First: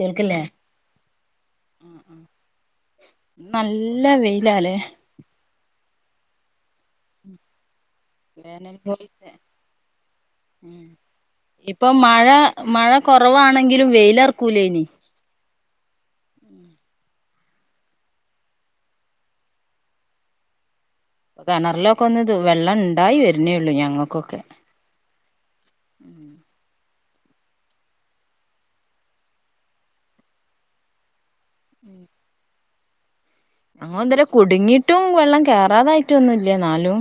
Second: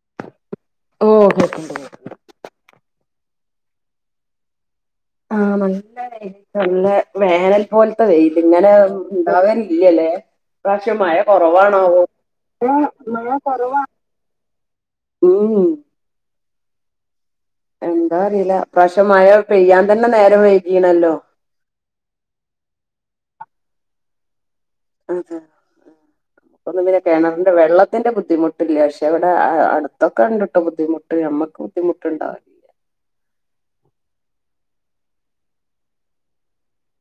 കേൾക്കില്ലേ ഓ കേക്കിൻഡ് ആഹ് കേക്കി ആഹ് നല്ല വെയിലാലേ, ആഹ നല്ല രീതി നല്ല വേനൽ പോലത്തതെ വെയില് ഇങ്ങനെ വേനൽ പോലത്തെ ണ്ടാവലില്ലലെ ഉം പക്ഷെ മഴ ഇപ്പൊ കുറവാണാവോ മഴ മഴ കുറവാ കുറവാണെങ്കിലും വെയിലറക്കൂലേനി ഉം എന്താ അറിയില്ല ഇപ്രാവശ്യം മഴ പെയ്യാൻ തന്നെ നേരം വെയി കെണറിലൊക്കെ ഒന്ന് ത് വെള്ളം ഇണ്ടായി വരുന്നേള്ളൂ ഞങ്ങൾക്കൊക്കെ ആ ആ [unintelligible] കിണറിന്റെ വെള്ളത്തിന്റെ ബുദ്ധിമുട്ടില്ല, പക്ഷെ ഇവിടെ അടുത്തൊക്കെണ്ട്ട്ടൊ ബുദ്ധിമുട്ട് നമ്മുക്ക് ബുദ്ധിമുട്ടുണ്ടാ ഞങ്ങളിതുവരെ കുടുങ്ങിട്ടും വെള്ളം കേറാതായിട്ടൊന്നുംല്ല എന്നാലും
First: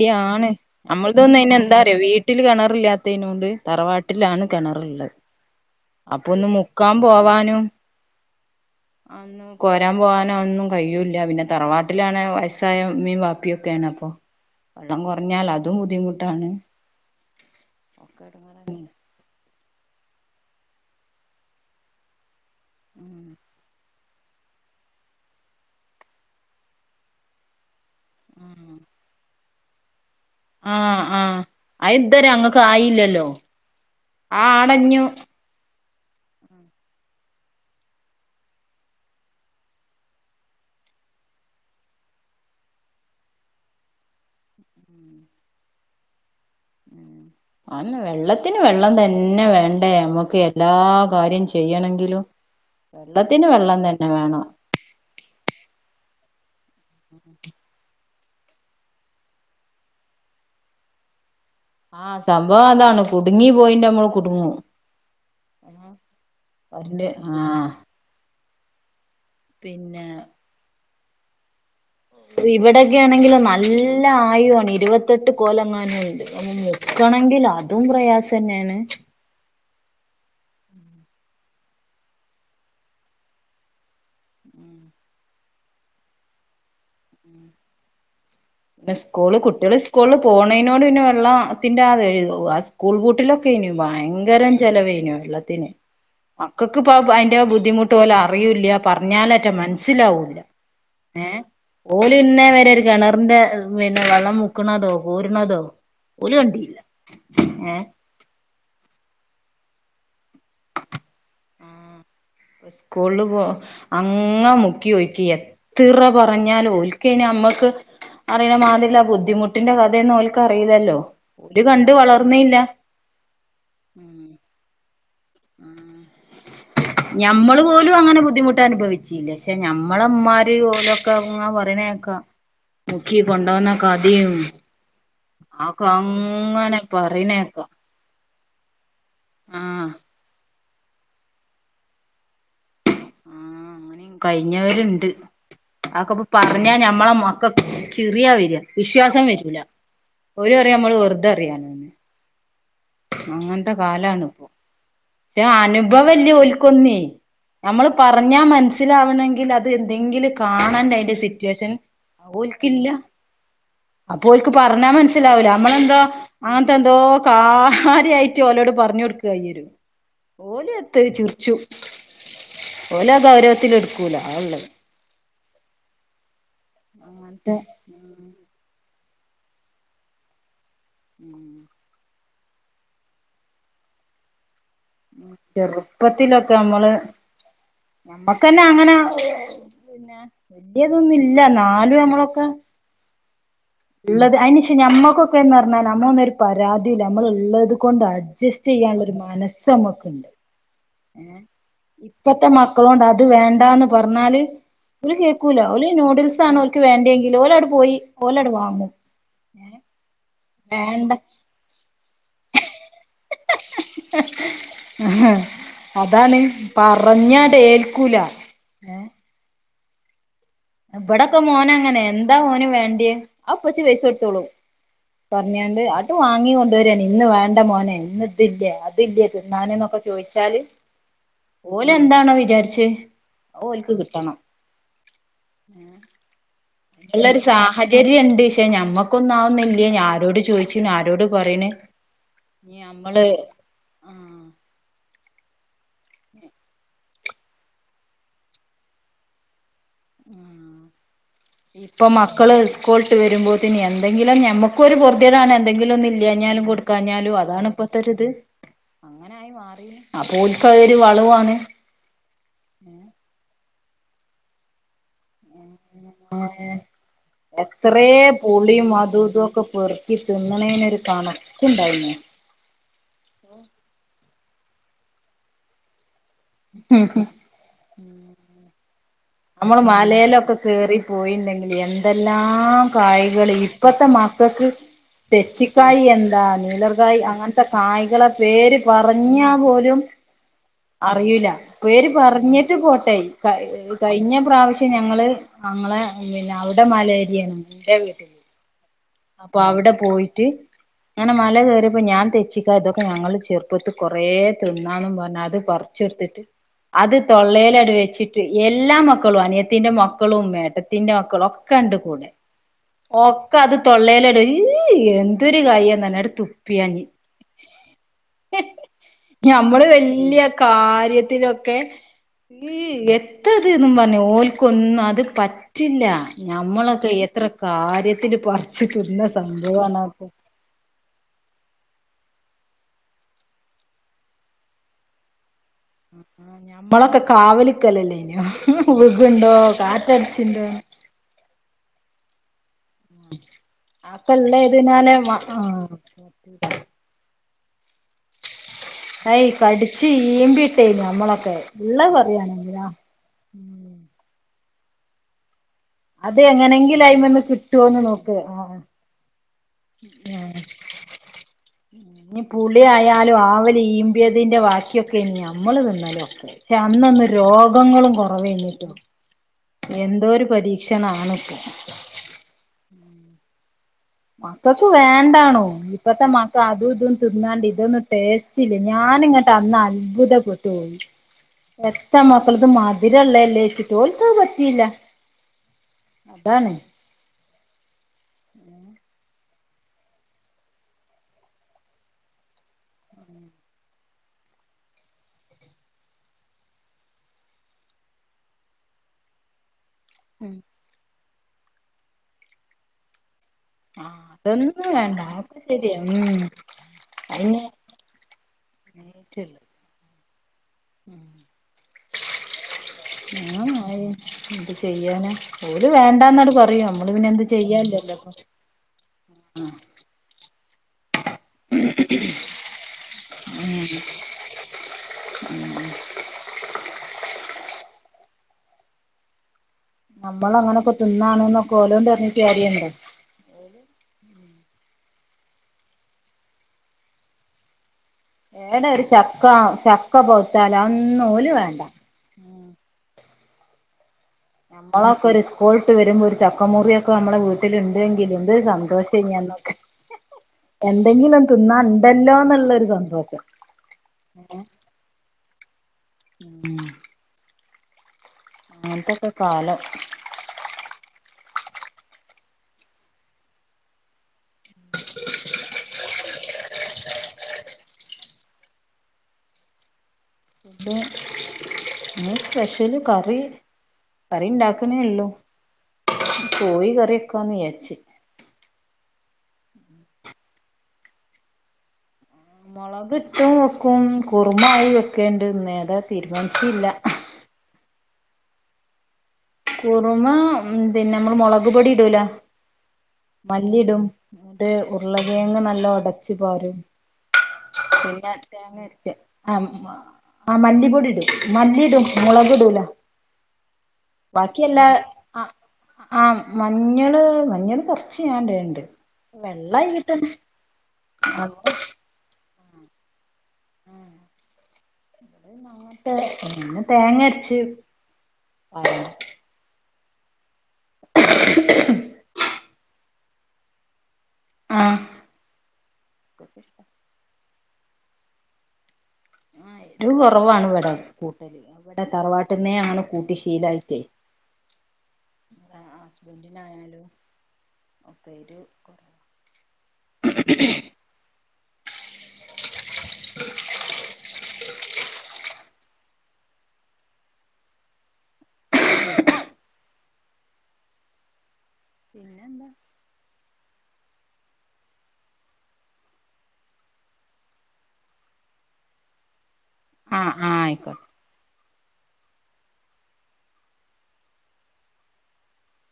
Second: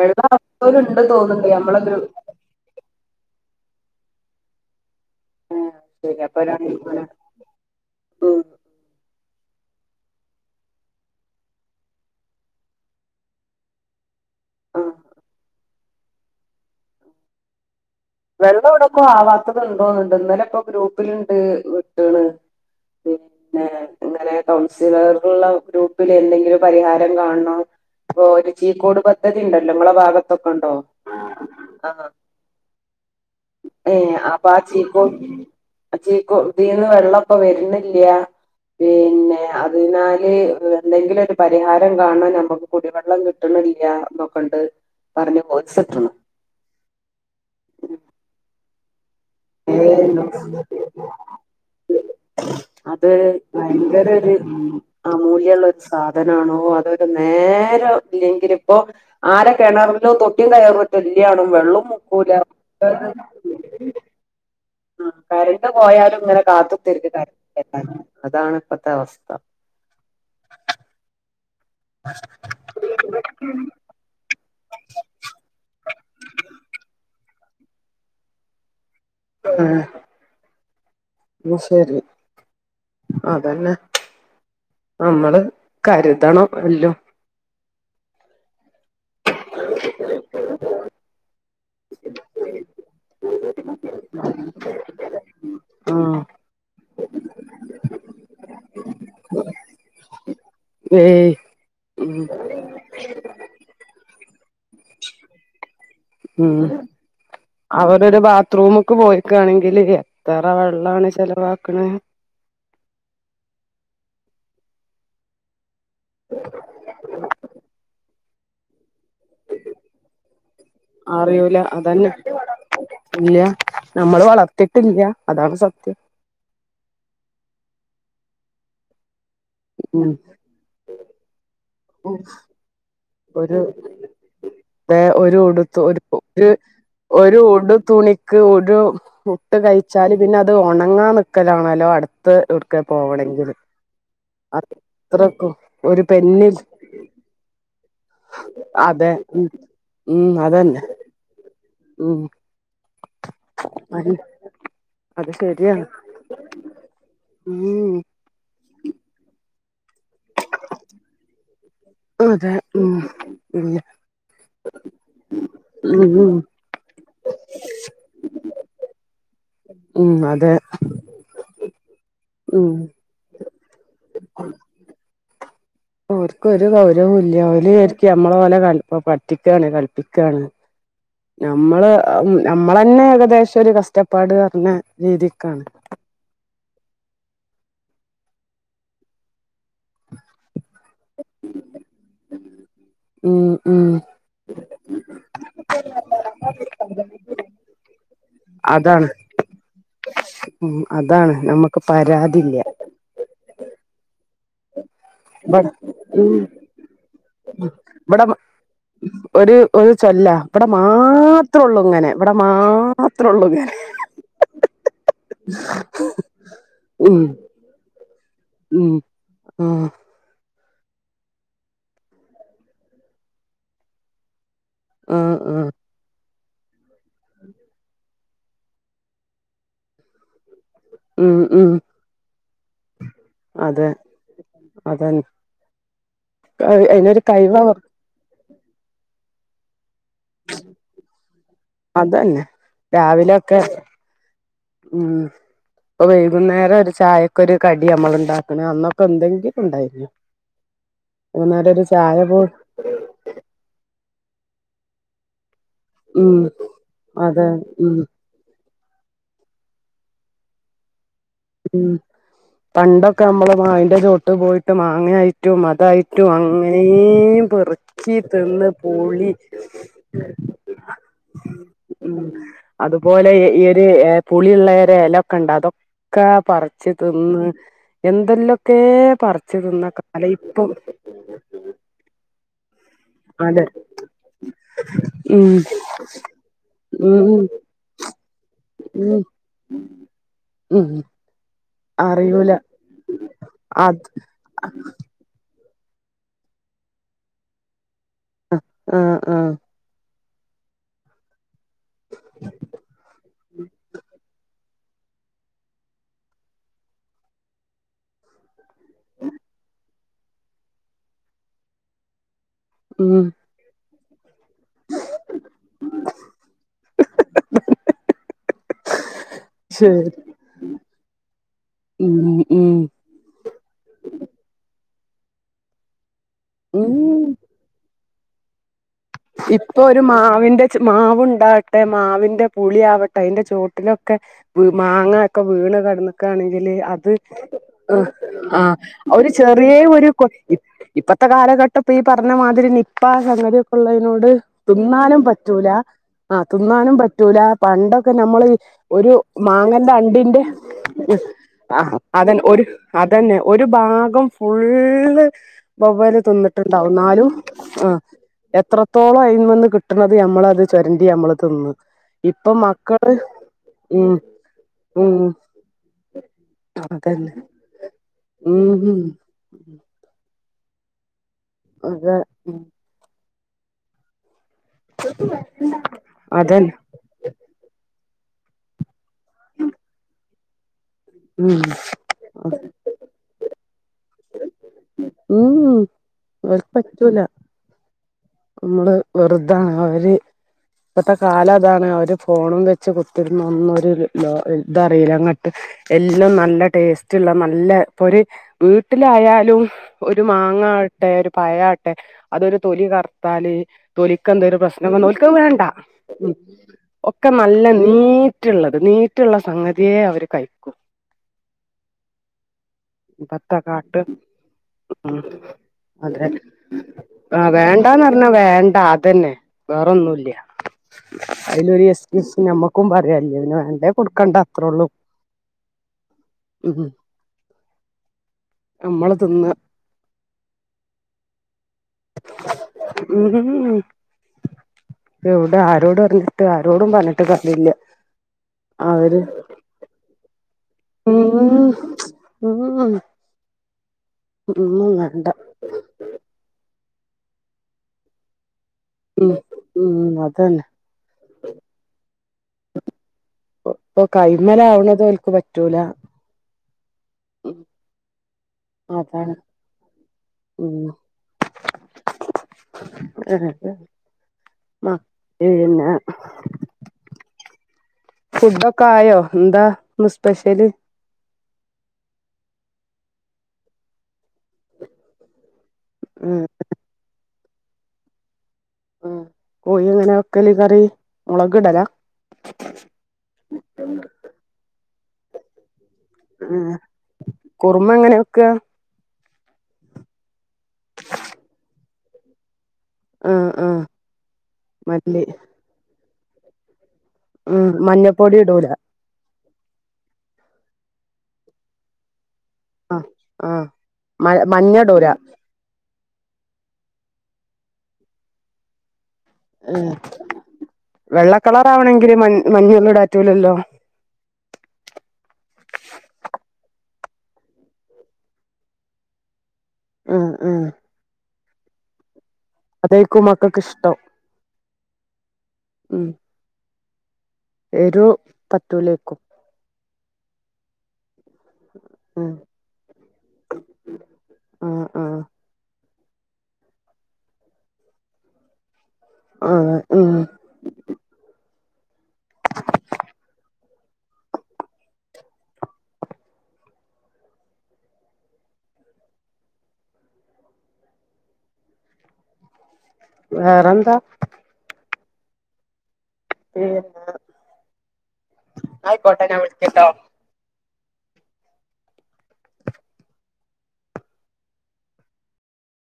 വെള്ളം അവസ്ഥോലുണ്ട് തോന്നുന്നുണ്ട് നമ്മളെ നമ്മൾതൊന്നൈനെഎന്താറിയൊ ഗ്രൂപ്പ് വീട്ടില് കെണറില്ലാത്തയിനോണ്ട് തറവാട്ടിലാണ് കെണറ്ള്ളത്. ശരി അപ്പൊ ഒന്ന് ഒരാ മുക്കാൻ പോവാനും ഉം ഒന്ന് കോരാൻ പോകാനോ ഒന്നും കഴിയൂല്ല, പിന്നെ തറവാട്ടിലാണേ വയസ്സായമ്മീം, ബാപ്പി ഒക്കെണ് അപ്പൊ ആഹ് വെള്ളം കുറഞ്ഞാൽ അതും ബുദ്ധിമുട്ടാണ്. ഒക്കെ വെള്ളം എടങ്ങേറന്നെ ഔടക്കൊ ആവാത്തത് ഇണ്ടോന്നുണ്ട്, ഇന്നലെപ്പോ ഗ്രൂപ്പില്ണ്ട് വിട്ട്ണ് ഉം [unintelligible] അങ്ങനെ കൗൺസിലറ്ള്ള ഗ്രൂപ്പിൽ എന്തെങ്കിലും പരിഹാരം കാണണം. ഇപ്പോ ഒരു ചീക്കോട് പദ്ധതി ണ്ടല്ലോ ങ്ങളെ ഭാഗത്ത് ആ ആഹ് അ ഇത് വരെ ഞങ്ങക്കയില്ലല്ലോ. ഏ ആപ്പചീകൊ ചീകൊ തീർന്ന് വെള്ളം പ്പോ വെർനില്ല പിന്നെ, അതിനാല് എന്തെങ്കിലും ഒരു പരിഹാരം കാണാൻ നമുക്ക് കുടിവെള്ളം കിട്ടണം കിട്ടിണില്ല ഇന്നൊക്കണ്ട് പറഞ്ഞ് വോയിസ്‌ ഇട്ട്ണ് ഉം അതന്നെ വെള്ളത്തിന് വെള്ളം തന്നെ പിന്നെ വേണ്ടേ നമ്മക്ക് എല്ലാ കാര്യം ചെയ്യണങ്കിലും അത് ഭയങ്കര ഒരു അമൂല്യുള്ള സാധനാണോ അതൊരു നേരം ഇല്ലെങ്കിൽ ഇപ്പോ ആരെ കെണറിലും തൊട്ടി കയറും ട്ടില്ലേനും ആസംഭവം അതാണ് കുടുങ്ങിപൊയിണ്ട മ്മള് കുടുങ്ങും. ആ കരണ്ട് പോയാലും ഇങ്ങനെ കറന്റ് കാത്തുകുത്തിരിക ആഹ് [unintelligible] അതാണ് ഇപ്പത്തെ അവസ്ഥ പിന്നെ ഇവിടെക്കേണെങ്കില് നല്ല ആഴി ക്ക് തോന്നി ഇരുപത്തെട്ട് കോലങ്ങാനും ഉണ്ട്. അത് മുക്കണെങ്കില് അതും പ്രയാസന്നേണ്. ആ ഉ ശരി അതന്നെ ഉം നമ്മള് കരുതണം എല്ലോം [unintelligible] സ്കൂള് കുട്ടികൾ സ്കൂളിൽ പോണേനോട് പിന്നെ വെള്ള ത്തിന്റെ [unintelligible] ആ സ്കൂൾ പൂട്ടിലൊക്കെനു ഭയ ഭയങ്കരം ചെലവേനു വെള്ളത്തിന് ഉം മക്കൾക്ക് ഇപ്പ അയിന്റെ ബുദ്ധിമുട്ട് ഓല് അറിയൂല്ല പറഞ്ഞാലറ്റ മനസ്സിലാവൂല്ല ഏ ഏയ് ഉം ഓലിന്നെവരെ കിണറിന്റെ പിന്നെ വെള്ളം മുക്കണതോ കോരുണ തോ ഉം അവരരു ഭാ റൂമക്ക് പോയികയാണെങ്കിൽ എത്രറ വെള്ളാണ് [inaudible] [inaudible] ആ സ്കൂള് പോ ആ അങ്ങ മുക്കിഒയിക്കി എത്ര പറഞ്ഞാലും ഒലിക്കനി നമ്മക്ക് അറിയണ മാതില്ല ബുദ്ധിമുട്ടിന്റെ കഥയൊന്നും ഓൽക്ക് അറിലല്ലോ അറിയൂല ഓൽ കണ്ട് അതന്നെ വളർന്നില്ല ഇല്ല നമ്മൾ വളർത്തിട്ടില്ല അതാണ് സത്യം ഞമ്മള് പോലും അങ്ങനെ ബുദ്ധിമുട്ട് അ നുഭിച്ചില്ല പക്ഷെ നമ്മളെ ഉം ഇമ്മാര് ഓ ലൊക്കെ പറയിണേക്ക മുക്കി ഒരു കൊണ്ടോന്നൊക്കെ കഥീം, ഒരു ഉടുത്ത് ഒരു പറയണേക്കാ ഒരുഉടു തുണി ക്ക് ഒരു ആഹ് പുട്ട്കഴിച്ചാല് പിന്നെ, അത് ഒണങ്ങാൻ നിക്കലാണല്ലോ അടുത്ത് എവിടക്ക പോവണമെങ്കിൽ കയിഞ്ഞവര്ണ്ട് ഒരു അതൊക്കെ ഇപ്പൊ പെന്നിൽ പറഞ്ഞഞമ്മളെ മക്കക്ക് ചിറിയ വര അതെ വിശ്വാസം ഉം വര്ല ഉം ഓല് പറയ അതന്നെ നമ്മള് വെർതെ പറയാനന്ന് ഉം അങ്ങനത്തെ അത് കാലാണ് ഇപ്പൊ [inaudible] [inaudible] അത് ന്റ ശരിയാണ് അനുഭവല്ല ഓൽ കൊന്നേ ഞമ്മൾ ഉം പറഞ്ഞാമനസ്സിലാവേണെങ്കിൽ അത് അത് എന്തെങ്കിലും കാണാണ്ടെ അതിന്റെ സിറ്റുവേഷൻ അതെ ഓൽക്കില്ല ഉം ഇല്ല അപ്പൊ ഓൽക്ക് പറഞ്ഞാ മനസ്സിലാവൂല നമ്മളെന്തോ ഉം ഉം അങ്ങനത്തെ എന്തോ കാ യിട്ട് ഓലോട് പറഞ്ഞു കൊടുക്കയിരും ഉം അതെ ഓല് എത്ത് ചിറിച്ചും ഉം ഓല് അത് ഗൗരവത്തിൽ എടുക്കൂല അതാ ഉള്ളത് അവർക്ക് ഒരു കൗരവും ഇല്ല അങ്ങനത്തെ ഓല് വിചാരിക്കും നമ്മളെ ഓലെ പറ്റിക്കാ ണ് കളിപ്പിക്കാണ് നമ്മള് നമ്മൾ തന്നെ ഏകദേശം ഒരു കഷ്ടപ്പാട് പറഞ്ഞ രീതിക്കാണ് ചെറുപ്പത്തിലൊക്കെ നമ്മള് നമ്മക്കെന്നാ അങ്ങനെ പിന്നെ വല്യതൊന്നുംഇല്ല ന്നാലും നമ്മളൊക്കെ ഉം ഉം ഉള്ളത് അയിന് ശേ ഞമ്മക്കൊ ക്കെന്ന് പറഞ്ഞാൽ നമ്മൾ ഒന്നും പരാതിയില്ല നമ്മൾ ഉള്ളത് കൊണ്ട് അഡ്ജസ്റ്റ് അതാണ് ചെയ്യാനുള്ളഒരു മനസ്സ് നമുക്കുണ്ട് ഉം അതാണ് ഏ നമ്മുക്ക് ഇപ്പത്തെ പരാതില്ല മക്കളോണ്ട് അത് വേണ്ടാന്ന് പറഞ്ഞാ ഓല് കേക്കൂല ഇവിടെ ഓല് ഉം നൂഡിൽസ് ആണോൽക്ക് വേണ്ടെങ്കി ഓലാട് പോയി ഓലാട് വാങ്ങും ഒര് ഒരു ചൊല്ലാ വടെ വേണ്ട മാത്രോള്ളൂ ങ്ങനെ വ്ടെ മാത്രോള്ളൂങ്ങനെ അതാണ് ഉം പറഞ്ഞാടെൽക്കൂല ഏ ഉം. ഇവടൊക്കെ മോനങ്ങനെ എന്താ മോന് വേണ്ട്യേ ആ പ്പച്ചി പൈസൊടുത്തോളൂ ആഹ് ആഹ് പറഞ്ഞാണ്ട് ആട്ട് വാങ്ങി കൊണ്ടരാണ് ഇന്ന് വാണ്ട മോനെ ഇന്ന് അതില്ല്യെ അതില്ല്യെ തിന്നാന് ന്നൊക്കെ ചോയിച്ചാല് ഉം ഉം ഓല് എന്താണോ വിചാര്ച്ചെ അഇ് അതെ ഓൽക്ക് കിട്ടണം. അതന്നെ അയിനൊരു ല്ലെരു കൈവ സാഹചര്യണ്ട് ക്ഷെ ഞമ്മക്കൊന്നവൊന്നില്ലേനി ഞ ആരോട് ചോയ്ച്ചിന് ആരോട് പറയണ് അതന്നെ ഞമ്മള് രാവിലൊക്കെ ആ ഉം. ഇപ്പൊ വൈകുന്നേരം ഒരു ചായക്കൊരു കടി അമ്മള്ണ്ടാക്ക്ണ് അന്നൊക്കെ ന്തെങ്കിലും ണ്ടായി ഇപ്പൊ ചായ പോ മക്കള് സ്കൂള്ട്ട് വരുമ്പോത്തിന് എ എന്തെങ്കിലും ഞമ്മക്കൊരു പൊറ്ത്യേടാണ് എന്തെങ്കിലൊന്ന് ഉം ഇല്ല്യാഞ്ഞാലും കൊടുക്കാഞ്ഞാലും അതെ അതാണ് ഉം ഇപ്പത്തൊരിത് അങ്ങനെയി മാറി അപ്പോ ഓൽക്ക് അഒരു ഉം പണ്ടൊക്കെ അമ്മള് മാവിന്റെ ചോട്ട് പോയിട്ട് മാങ്ങയായിറ്റും ഇതായിട്ടും അങ്ങനേം എത്രേ പെറ്ക്കി തിന്ന് പുളിയും അതും പോളീ ഇതൊക്കെ പെറുക്കി തിന്നണേനൊരു കണക്കുണ്ടായിന് ഉം അതുപോലെ ഈ ഒര് പുളിയ്ള്ളെരെ എലൊക്കെണ്ട് അതൊക്കെ പറച്ച് തിന്ന് എന്തെല്ലൊക്കേ അമ്മള് മലേലൊക്കെ കേറി പോയിണ്ടെങ്കില് എന്തെല്ലാം കായികള് അതെ ഇപ്പത്തെ മ മക്കക്ക് ഉം തെച്ചിക്കായി എന്താ നീലർകായി ഉം ഉം അങ്ങനത്തെ കായികളെ പേര് പറ ഉം ഞാ പോലും ഉം അറിയ്ല പേര് അറിയൂല പറഞ്ഞിട്ട് പോട്ടെ കഴ് അത് കഴിഞ്ഞ പ്രാവ്ശ്യം ഞങ്ങള് നങ്ങളെ പിന്നെ അവടെ മലേരിയാണ് ന്റെ വീട്ടില്, ആഹ് ആഹ് അപ്പൊ അവടെ പോയി ങ്ങനെ മല കേറിയപ്പോ ഞാൻ തെച്ചിക്കാതൊക്കെ ഞങ്ങള് ചെറുപ്പത്ത് കൊറേ തിന്നാന്നും പറഞ്ഞ് അത് പറച്ചൊട്ത്തിട്ട് അത് തൊള്ളേലാട്ട് വെച്ചിട്ട് എല്ലാ മക്കളും അനിയത്തിന്റെ മക്കളും ഏട്ടത്തിന്റെ മക്കളും ഒക്കെണ്ട് കൂടെ ഉം ഓക്കെ അത് തൊള്ളേല ഇയ് എന്തൊരു കായാന്നറഞ്ഞട് തുപ്പ്യാഞ്ഞ് [unintelligible] ഞമ്മള് ശരി വെല്ല്യ കാര്യത്തിലൊക്കെ ഉം ഉം എത്തത് പറഞ്ഞ് ഓൽക്കൊന്നും അത് പറ്റില്ല ഞമ്മളൊക്കെ ഉം എത്ര കാര്യ ത്തിന് പ ഇപ്പൊ ഒരു മാവിന്റെച്ച് മാവുണ്ട മാവിന്റെ പുളിയാവട്ടെ അയിന്റെ ചോട്ടിലൊക്കെ മാങ്ങൊക്കെ വീണ് കെടന്ന്ക്കാണെങ്കില് അത് ഞമ്മളൊക്കെ അ കാവലിക്കലല്ലേനോ ആ ഒരു വികുണ്ടോ ചെറ്യേ ഒരു കൊ കാറ്റടിച്ചിണ്ടോ ഇപ്പത്തെ കാലഘട്ടം ഇപ്പ പറഞ്ഞ മാതിരി നിപ്പ സംഗതി ആക്കെ [inaudible] ഇള്ളേതിനാലെ തിന്നാനും മ പറ്റൂല ആഹ് ആ തിന്നാനും പറ്റൂല പണ്ടൊ നമ്മള് ഒരു അയ് മാങ്ങന്റെ കടിച്ച് അണ്ടിന്റെ ഈമ്പിട്ടേനു നമ്മളൊക്കെ ഇള്ള അതന്നെ ഒരു പറയാണെങ്കിലോ അ അതന്നെ ഒരു ഭാഗം ഫുള്ള് വവ്വാല് അത് തിന്ന്ട്ട്ണ്ടാവും, എങ്ങനെങ്കിലും ന്നാലും അയിമന്ന് ആ കിട്ടോന്ന് നോക്ക് ആഹ് എത്രത്തോളം അയിമന്ന് കിട്ട്ണത് ഞമ്മളത് ചൊരണ്ടി അമ്മള് തിന്ന് ഇഞ് ഇപ്പൊ പുളി മക്കള് ആയാലും ആവല് ഉം ഈമ്പിയതിന്റെ ഉം ബാക്കിയൊക്കേനി ഞമ്മള് തിന്നലു ഒക്കെംഅന്ന് അതന്നെ രോഗങ്ങളും കൊറവേന്നിട്ടോ ഉം എന്തോരൂ പരീക്ഷണാണ് അതെഉം. മക്കൾക്ക് വേണ്ടാണു ഇപ്പത്തെ മക്ക അതന്നെ അതൂതും തിന്നാണ്ട് ഇതൊന്നും ടേസ്റ്റില്ല ഞാനിങ്ങോട്ട് അന്ന് അത്ഭുതപ്പെട്ടുപോയി ഉം എത്ത മക്കളത് മതി ഉള്ളതല്ലേ ചോയിച്ചിട്ട് ഓൽക്ക് അത് പറ്റയില്ല ഉം ഓൽക്ക് പറ്റൂല നമ്മള് വെറുതാണ് അവര് ഇപ്പത്തെ കാലം അതാണ് അവര് ഫോണും വെച്ച് കുത്തിരുന്ന ഒന്നരു ല ഇതറിയില്ല അങ്ങട്ട് എല്ലും നല്ല ടേസ്റ്റ്ള്ള നല്ല ഇപ്പൊ ഒരു വീട്ടിലായാലും ഒരു ഉം മാങ്ങാവട്ടെ ഒരു പയവട്ടെ അതൊരു തൊലി കറുത്താല് ആഹ് തോലിക്ക് എന്ത ഒരു അതൊന്നും പ്രശ്നം വന്നാൽ ഓൽക്ക് അത് അതൊക്കെ വേണ്ട ശരിയാ ഉ ഉം ഒക്കെ അയിന് നല്ല നീറ്റുള്ളത് നീറ്റുള്ള സംഗതിയെ അവർ ഉ ഇപ്പത്തെ ആ കാട്ട് ആയി എന്ത് ചെയ്യാന ആഹ് ഓര് വേണ്ടന്നോട് പറയൂ നമ്മള് പിന്നെ എന്ത് ചെയ്യ വണ്ടാന്ന് പറഞ്ഞാ വേണ്ട അതന്നെ വേറൊന്നുല്ല അതിലരു എസ് ക്ക്യൂസ് നമ്മൾക്കും പറയല്ല അതിന് വേണ്ടേ കൊടുക്കണ്ട അത്രേള്ളൂ ഉ നമ്മള് തിന്ന നമ്മൾ അങ്ങനെൊക്കെ തിന്നണ എന്നൊക്കെ ഓലോണ്ട് പറഞ്ഞ് ട്ട് കാര്യണ്ടൊ എവൗടെ ആരോട് പറഞ്ഞിട്ട് ആരോടും പറഞ്ഞിട്ട് കാര്യല്ല ഏട ഒരു അവര് ചക്ക ചക്ക പോത്താല് ഔന്നും ഓല് ഉം വേണ്ട ഉം ഒന്നും നമ്മളൊക്കെ വേണ്ട ഒരു സ്കൂളട്ട് വരുമ്പോ ഒരു ചക്ക മുറിയൊക്കെ നമ്മെ വീട്ടിലുണ്ടെങ്കിലും സംം ഉം സന്തോഷനീ അന്നൊക്കേ ഉം അതന്നെ എന്തെങ്കിലും തിന്നാ ഉണ്ടല്ലോന്നുള്ളരു സന്തോഷം ഇപ്പൊ കൈമല് ആവണത് ഓൽക്ക് പറ്റൂല ഉം അങ്ങനത്തൊക്കെ അതാണ് കാലം ഉം ആ മന്ന [unintelligible] ഫുഡൊക്കെ ആയോ എന്താ സ് ഫ സ്പെഷ്യല് കറി കറി ഉണ്ടാക്ക്ണെള്ളു ഉം കൊഴി കറി വക്കാന്ന് വിചാരിച്ച് ഉ കോഴിഅ എങ്ങനെ വെക്കല് കറി മുളക് ഇടലാ മുളകിട്ടും വെക്കും കുറുമായി വെക്കേണ്ട്ന്ന നേതാ ആ കുറുമ എങ്ങനെ വെക്ക കുറുമ പിന്നെ നമ്മൾ മുളക് പൊടി ഇടൂല ആഹ് ആഹ് മല്ലിടും അത് മല്ലി ഉരുളകേങ്ങ് നല്ല ഒടച്ച്പാരും ഉം മഞ്ഞപ്പൊടി ഇടൂല ആ ആ മല്ലിപ്പൊടി ഇടും മല്ലിയിടും മുളക് ല ആഹ് ആഹ് മ മഞ്ഞ ബാക്കിയല്ലാ ഇടൂല ആ ആ മഞ്ഞള് മഞ്ഞള് കുറച്ച് ഞാൻണ്ടണ്ട് വെള്ള ആയികിട്ടന്നെ വെള്ളക്കളറ ആവണമെങ്കില് മഞ്ഞൊന്നൂടാറ്റൂലല്ലോ [inaudible] തേങ്ങരച്ച് അ അ ക്കും മക്കക്ക് ഇഷ്ടം ആ ഉം എരു പറ്റൂലേക്കും എരു കൊറവാണ് വടെ കൂട്ടലില്ല വ്ടെ ഉം തറവാട്ട്ന്നേ അങ്ങനെ കൂട്ടി ശീലായിട്ടേ ആഹ് ആഹ് ഹസ്ബൻഡിനായാലും ഒക്കെ എരു ആ ആ [inaudible] പിന്നെന്താ വേറെന്താ പിന്നെ ന്നായിക്കോട്ടെ ഞാൻ വിളി ആ ആ അയ്